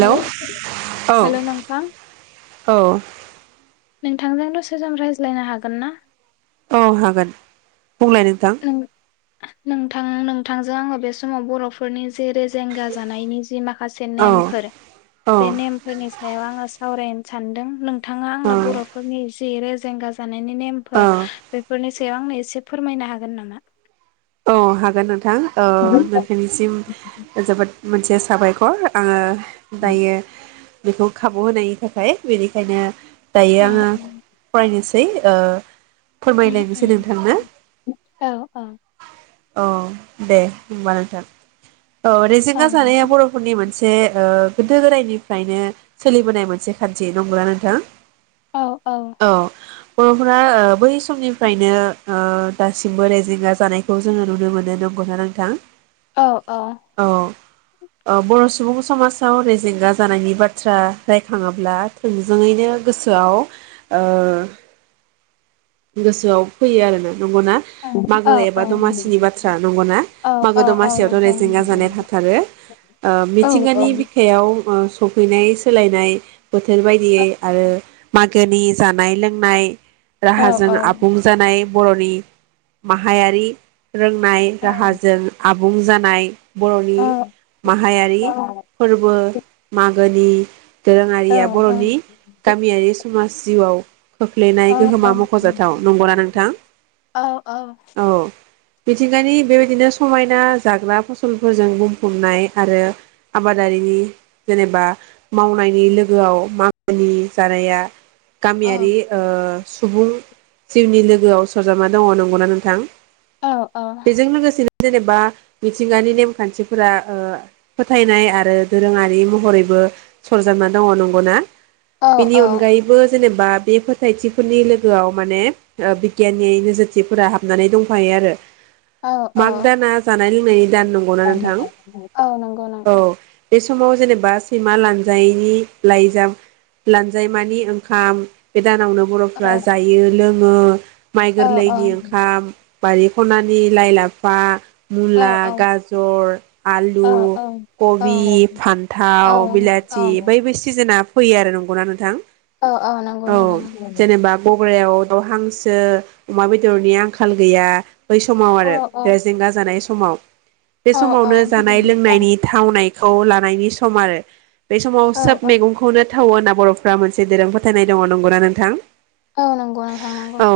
Hello औ hello नोंथां। औ। नोंथांजों दसे सम रायज्लायनो हागोन ना? औ हागोन। बुंलाय नोंथां। नों नोंथां नोंथांजों आङो बे समाव बर'फोरनि जे रेजेंगा जानायनि जि माखासे औ नेमफोर औ बे नेमफोरनि सायाव आङो सावरायनो सान्दों नों थाङा औ आंना बर'फोरनि इस जे रेजेंगा जानायनि नेमफोर बेफोरनि सायाव आंनो एसे फोरमायनो हा गोन नामा? अ हागोन नों नोंथां औ नोंथांनिसिम ओजोबोद मोनसे साबायखर आङो दायो बेखौ खाबु होनायनि थाखाय बेनिखायनो औ दायो आङो फरायनोसै दै ओ उम फोरमायलायनोसै नोंथांनो उम औ औ। औ दे होमबा नोंथां। औ औ रिेजेंंगा जानाया बरफोरनि मोनसे जे ओ गोदो गोदायनिफ्रायनो सोलिबोनाय मोनसे खान्थि दंमोनना नोंथां? औ औ। बरफोरा ओ बै समनिफ्रायनो ओ दासिमबो रायजिंगा जानायखौ जोङो नुनो मोनो नंगौना नोंथां? औ औ औ बर सु सुबुं समाजाव रेजेंगा जानायनि बाथ्रा रायखाङोब्ला थोंजोङैनो गोसोआव ओ गोसोआव फैयो आरोना। नंगौना औ मागो एबा दमासि बाथ्रा नंगौना औ मागो औ दमासियावथ रेजेंगा जानाया नंगौ थाथारो ओ औ औ मिथिंगानि बिखायाव ओ सौफैनाय सोलायनाय बोथोर बायदियै आरो मा गोनि जानाय लोंनाय औ राहाजों आबुं जानाय बरनि माहायारि रोंनाय औ राहाजों आब बुं जानाय औ बरनि औ माहायारि फोरबो मागो गोनि औ दोरोङारिया बरनि गामियारि समाज जिउआव खोख्लैनाय गोहोमा मखजाथाव नंगौना नोंथां? औ। मिथिंगानि बेबायदिनो समायना जाग्रा फसलफोरजों बुंफबनाय आरो आबादारिनि जेनेबा मावनायनि लोगोआव मागोनि जानाया। गामियारि ओ सुबुं जिउनि लोगोआव सरजाबना दङ नंगौना नोंथां? औ औ बेजों लोगोसेनो जेनेबा मिथिंगानि नेमखान्थिफोरा फोथायनाय आरो दोरोङारि महरैबो सरजाबना दङ नंगौना? बेनि अनगायैबो जेनेबा बा बे फोथायथिफोरनि लोगोआव माने बिगियाननि नोजोरथिफोरा हाबनानै दंफायो आरो। औ माग दाना जानाय लोंनायनि दान औ नंगौना नोंथां? नंगौ औ। नंगौ बे समाव जेनेबा सैमा लानजाय लाइज लानजाय मानि ओंखाम। गोदानावनो औ औ बर'फ्रा जायो लों [inaudible] माइ औ औ गोरलैनि ओंखाम। बारि खनानि नि लाइ, लाफा। औ मुला, औ गाजर, आलु, औ कबि, औ फान्थाव, बिलाथि बैबो सिजेना। फैयो आरो नंगौना नोंथां? नंगौ औ नोंथां नंगौ जेनेबा गग्रारायाव। हांसो, अमा बेदरनि आंखाल गैया। बै समाव औ औ आरो [inaudible] समाव। बे औ समावनो जानाय लोंनायनि थावनाय। खौ लानायनि सम आरो। बे समाव औ सोब मैगंखौनो थाव होनना बर'फ्रा मोनसे दोरों फोथायनाय दङ नंगौना नोंथां? औ नंगौ नोंथां नंगौ औ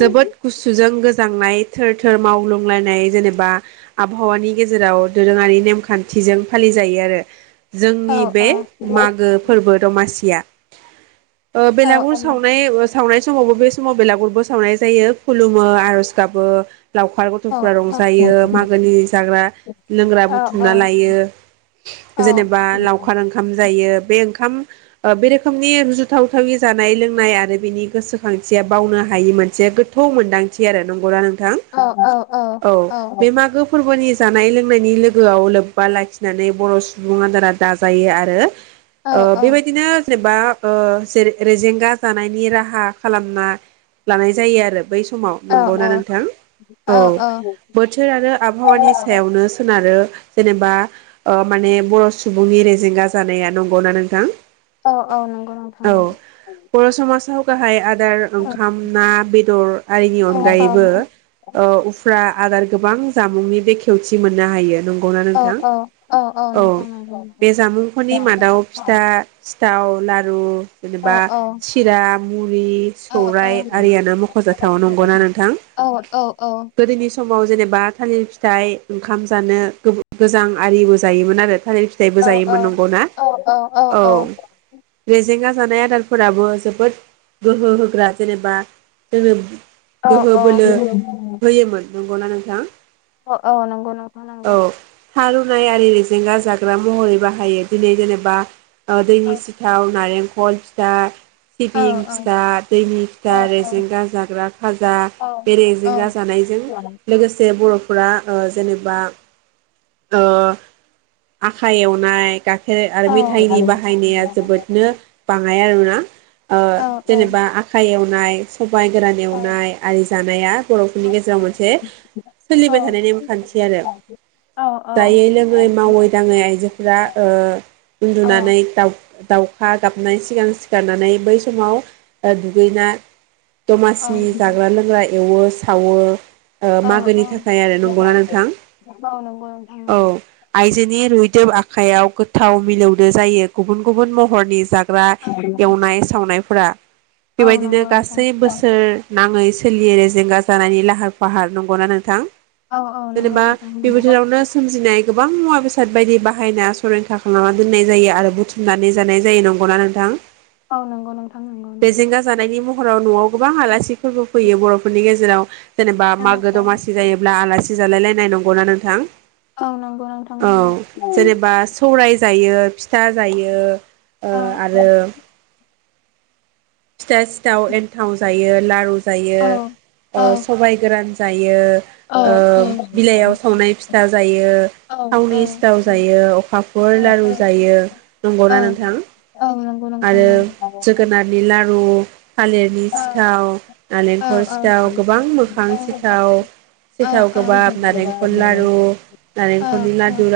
जोबोद गुसुजों गोजांनाय थोर थोर मावग्लुलायनाय जेनेबा, आबहावानि गेजेराव दोरोङारि नेमखान्थिजों फालिजायो आरो। औ जोंनि बे औ मागो फोरबो दमासिया। बेलागुर सावनाय। सावनाय समावबो बे समाव बेलागुरबो सावनाय जायो खुलुमो, आरज गाबो। लावखार गथ'फोरा रंजायो मागोनि जाग्रा लोंग्रा बुथुमना लायो, जेनेबा लावखार ओंखाम जायो बे ओंखाम बे रोखोमनि रुजुथावथावै जानाय लोंनाय आरो बेनि गोसोखांथिया बावनो हायि मोनसे गोथौ मोन्दांथि आरो, नंगौना नोंथां? औ बे मागो फोरबोनि जानाय लोंनायनि लोगोआव लोब्बा लाखिनानै बर' सुबुं आदारा दाजायो आरो ओ बेबायदिनो जेनेबा ओ जेरें रेजेंगा जानायनि राहा खालामना लानाय जायो आरो। बै समाव नंगौना नोंथां? औ बोथोर आरो आबहावानि सायावनो सोनारो जेनेबा ओ माने बर' सुबुंनि रेजेंगा जानाया नंगौना नोंथां? औ औ नंगौ नंथां नंगौ। गाहाइ आद दार औ ओंखाम ना बेदर आरिनि औ औ अनगायैबो उफ्रा आदार गोबां जामुंनि बेखेवथि मोननो हायो नं गौ ना औ नोंथां? औ औ नंगौ नंगौ नंगौ बे औ जामुंफोरनि मादाव फिथा थाव लारु जेनेबा औ सिरा [unintelligible] रि औ सौराइ आरियानो मख'जाथाव नंगौना नोंथां? औ गोदोनि समाव जेनेबा थालिर फिथाइ ओंखाम जानो गोबो गोजां आरिबो जायोमोन आरो। थालिर फिथाइबो जायोमोन नंगौना? औ रेज जेंगा जानाय आदारफोराबो जोबोद गोहो होग्रा जेनेबा जोंनो अ गोहो अ। बोलो होयोमोन नंगौना नोंथां? अ औ नंगौ नों औ थारु नाय आरि रेजेंगा जाग्रा महरै बाहायो दिनै जेनेबा ओ औ दैनि सिथाव नारेंखल फिथा, औ सिबिं फिथा, दैनि फिथा औ औ रेजेंगा जाग्रा खाजा औ बे औ रेजेंगा जानायजों लोगोसे बर' फ्रा ओ जेनेबा ओ आखाइ एवनाय गा खेर औ आरो औ मेथाइनि बाहायनाया जोबोदनो बाङाय आरोना। ओ औ जेनेबा आखाइ एवनाय सबाइ गोरान एवनाय आरि जानाया बर'फोरनि गेजेराव मोनसे सोलिबाय थानाय नेम खान्थि आरो। जायै लोङै मावै दाङै आइजोफोरा ओ उन्दुनानै औ दा दाउखा गाबनाय सिगां सिखारांनानै बै समाव दुगैना दमासिनि जाग्रा लोंग्रा एवो सावो अ मागोनि औ थाखाय आरो नंगौना नोंथां नंगौ। औ आइजोनि रुइदब आखाइयाव गोथाव मिलौदो जायो गुबुन गुबुन महरनि जाग एबा एवनाय सावनायफोरा औ बेबायदिनो नंगौ गासै नोंथां बोसोर नाङै सोलियै रै जिंगा जानायनि लाहार फाहार नंगौना नोंथां? औ औ नंगौ जेनेबा नोंथां बे बोथोरावनो [unintelligible] [unintelligible] गोबां मुवा बेसाद बायदि बाहायना सरैखा खालामना दोननाय जायो आरो बुथुमनानै जानाय जायो नंगौना नोंथां? औ नंगौ नोंथां नंगौ बे नंगौ जेंगा औ जानायनि महराव न'आव गोबां आलासि फोरबो फैयो बर'फोरनि गेजेराव। जेनेबा मागो औ दमासि जायोब्ला आलासि जालायलाय नाय नंगौना नोंथां? औ नोंगौ नोंथां औ नोंगौ। जेनेबा सौराय जायो फिथा जायो। ओ औ आरो फिथा सिथाव एन्थाव जायो। लारुज जयो औ औ ओ सबाय गोरान यो औ ओ औ बिलाइयाव सावनाय फिथा जायो औ औ थावनि सिथाव जायो अखाफोर औ लारु जायो औ नंगौना नोंथां? औ नंगौ नोंथां आरो नंगौ औ जोगोनारनि लारु न'नि औ सिथाव औ नालेंखर औ औ सिथाव गोबां मोखां औ सिथाव सिथाव औ गोबाब नालेंखर लारु नालेंखरनि लारु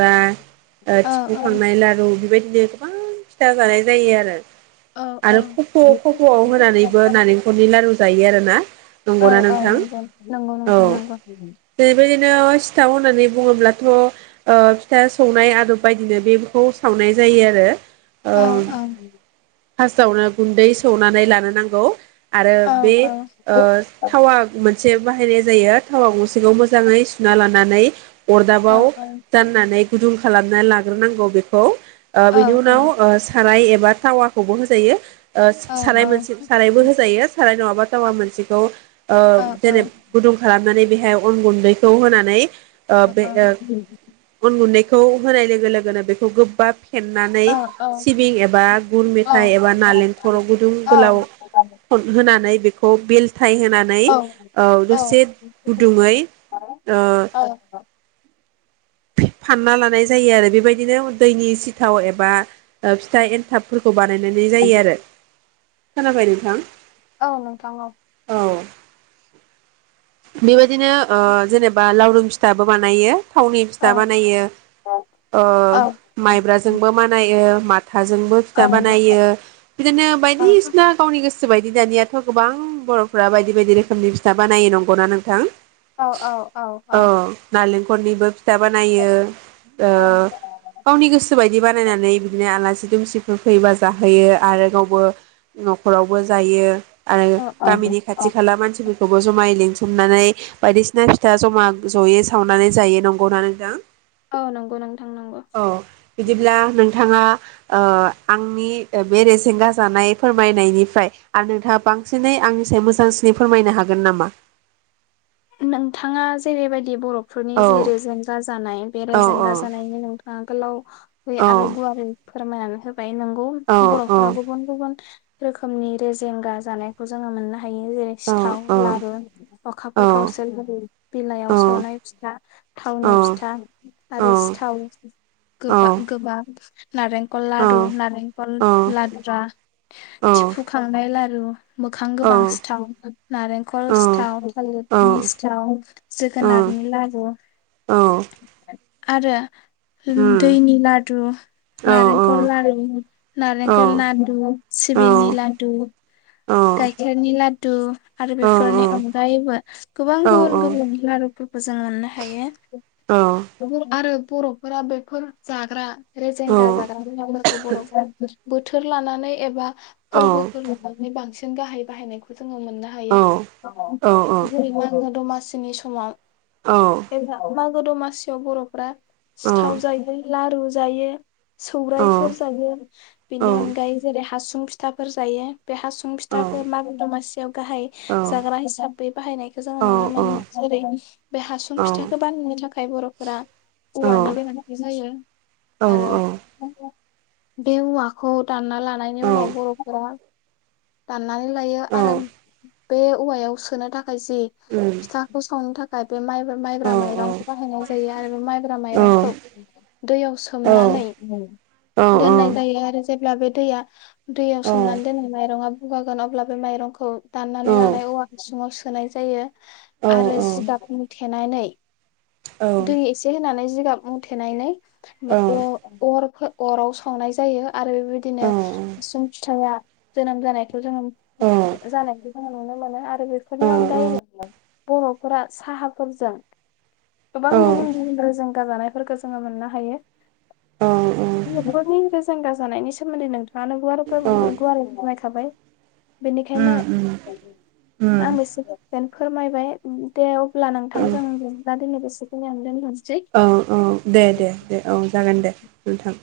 थिफुखांनाय लारु बेबायदिनो गोबां फिथा जानाय जायो आरो औ [inaudible] आरो खफ' खफ'आव होनानैबो नारेंखलनि लारु जायो आरोना औ नंगौना औ नोंथां? नंगौ नंगौ औ नोंथां नंगौ बेैबायदिनो सिथाव होननानै बुङोब्लाथ' ओ फिथा सौनाय आदब बायदिनो बेखौ सावनाय जायो आरो औ ओं औ फार्स्टावनो गुन्दै सौनानै लानो नांगौ। आरो बे औ ओ औ थावा मोन से बाहायनाय जायो थावा गंसेखौ मोजाङै सुना लानानै। अरदाबाव जान्नानै गुदुं खालाम ना लाग्रोनांगौ बेखौ। ओ बिनि उनाव ओ साराय एबा थावाखौबो होजायो। ओ स साराय मोनसे सारायबो होजायो साराय नङाबा थावा मोनसेखौ ओ जेने गुदुं खालामनानै बेहाय अन गुन्दैखौ होनानै ओ बे ओ अन गुन्दै खौ होनाय लोगो लोगोनो बेखौ गोबाब फेननानै औ औ औ सिबिं एबा गुर औ मेथाइ एबा नालेंखर गुदुं औ गोलाव फथ होना नै बेखौ बेल थाइ होनानै औ दसे गुदुङैनो ओ फानना लानाय जायो आरो बेबायदिनो दैनि सिथाव एबा फिथा एन्थाब फोरखौ बा नायनाय जायो आरो। खोनाबाय नोंथां। औ नोंथां औ। औ बेबाय दिनो ओ जेनेबा लाउदुम फि थाबो बानाययो। थावनि औ फिथा बानायो औ ओ औ औ माइब्राजोंबो बानायो। माथाजों फिथा बानायो बिदिनो बायदिसिना गावनि गोसो गोसो बायदि दानियाथ' गोबां बर'फ्रा बायदि बायदि रोखोमनि फिथा बानायो नंगौना नोंथां। औ औ औ औ। खरनिबो फि फिथा बानायो ओ गावनि गोसो बायदि बानायनानै बिदिनो आलासि [unintelligible] होफैबा जाहोयो आरो गावबो न'खरावबो जायो। आरो गामिनि औ खाथि खाला मानसिफोरखौबो जमायै लिंथिं मनानै बायदिसिना फिथा जमा जयै सावनानै जायो नंगौना नोथां। औ नंगौ नोंथां नंगौ अ बिदिब्ला नोंथाङा ओ आंनि बे रेजेंगा जानाय फोरमायनायनिफ्राय आरो नोंथाङा बांसिनै आंनि साय मोजांसिनै फोरमायनो हागोन नामा? नोंथाङा जेरैबायदि बर' फोरनि औ जि रेजेंगा जानाय बे औ रेजेंगा जानायनि नोंथाङा गोलाव यै औ आरो गुवारै फोरमायनानै होब बाय नंगौ औ औ बर'फोरा गुबुन गुबुन रोखोमनि रेजेंगा जानायखौ जोंङो मोननो हा थायो जेरै औ सिथाव लारु अखा औ फोरखाव सोलहोरि औ बिलाइयाव सावनाय फिथा थावनि औ औ फिथा आरो औ सिथाव औ गोबा गोबाब नारेंखल लारु औ नारेंखल औ लाद्रा थिफुखांनाय लारु मोखां गोबां सिथाव नारेंखल उम सिथाव औ मिस्थाव जोगोनारनि लारु आरो उम दैनि लदु औ नारेंखल औ लारु नारेंखल लादु औ सिबिंनि औ लादु औ गायखेरनि लादु आरो बेफोरनि अनगायैबो गोबां गुबुन गुबुन लारुफोरखौ जों मोननो हायो आरो बर'फोरा बेफोर जाग्रा रेजेंगा जाग्रा [unintelligible] बोथोर लानानै एबा औ फोर्बो [unintelligible] नि बां गाहाय बाहायनायखौ जोङो मोननो औ हायो औ जेरै मागो दमासिनि समाव एबा मागो दमासियाव बर'फ्रा सिथाव जायो लारु जायो सौराइफोर जायो बेनि अनगायै जेरै हासुं फिथाफोर जायो बे हासुं फिथ थाखो मागो दमासियाव गाहाय जाग्रा हिसाबै बाहायनायखो जोङो नुनो मोनो जेरै बे हासुं फिथाखौ बानायनो थाखाय फाय बर'फोरा औवानिबो मोन्नाय जायो औ आरो औ बे औवाखौ दानना लानायनि उनाव बर'फोरा दाननानै लायो औ आरो बे औवायाव सोनो थाखाय जि फिथाखौ संनो थाखाय बे माइब्रा माइब्रा औ माइरंखौ बाहायनाय जायो आरो बे माइब्रा औ माइरंखौ दैयाव सोमनानै दोननाय जायो आरो जेब्ला बे दैया दैयाव सोमनानै दोननाय माइरंङा बुगागोन अब्ला बे माइरंखौ दाननानै लानाय औवा हसुङाव सोनाय जायो। आरो जिगाबनि थेनानै दै एसे होनानै जिगाब मुथेेनायनै अ-अर अराव सावनाय जायो आरो बेबायदि हसुं फिथाया जोनोम जानाय जोंङो जानायखौ जोङो नुनो मोनो आरो बेफोरनि अनगायैबो बर'फोरा साहाफोरजों गोबां गुबुन गुबुन रेजेंगा गाजानायफोरखो जोङो मोननो हायो। [unintelligible] नि रोेजेंगा जानायनि सोमोन्दै नोंथाङानो गुवार गुवारै फोरमायखाबाय बेनिखायनो आं एसेखौनो फोरमायबाय दे अब्ला नोंथां [unintelligible] दिनै बेसे होनानो दोन्थ'नोसै। [unintelligible] औ औ दे दे दे औ जागोन दे नोंथां।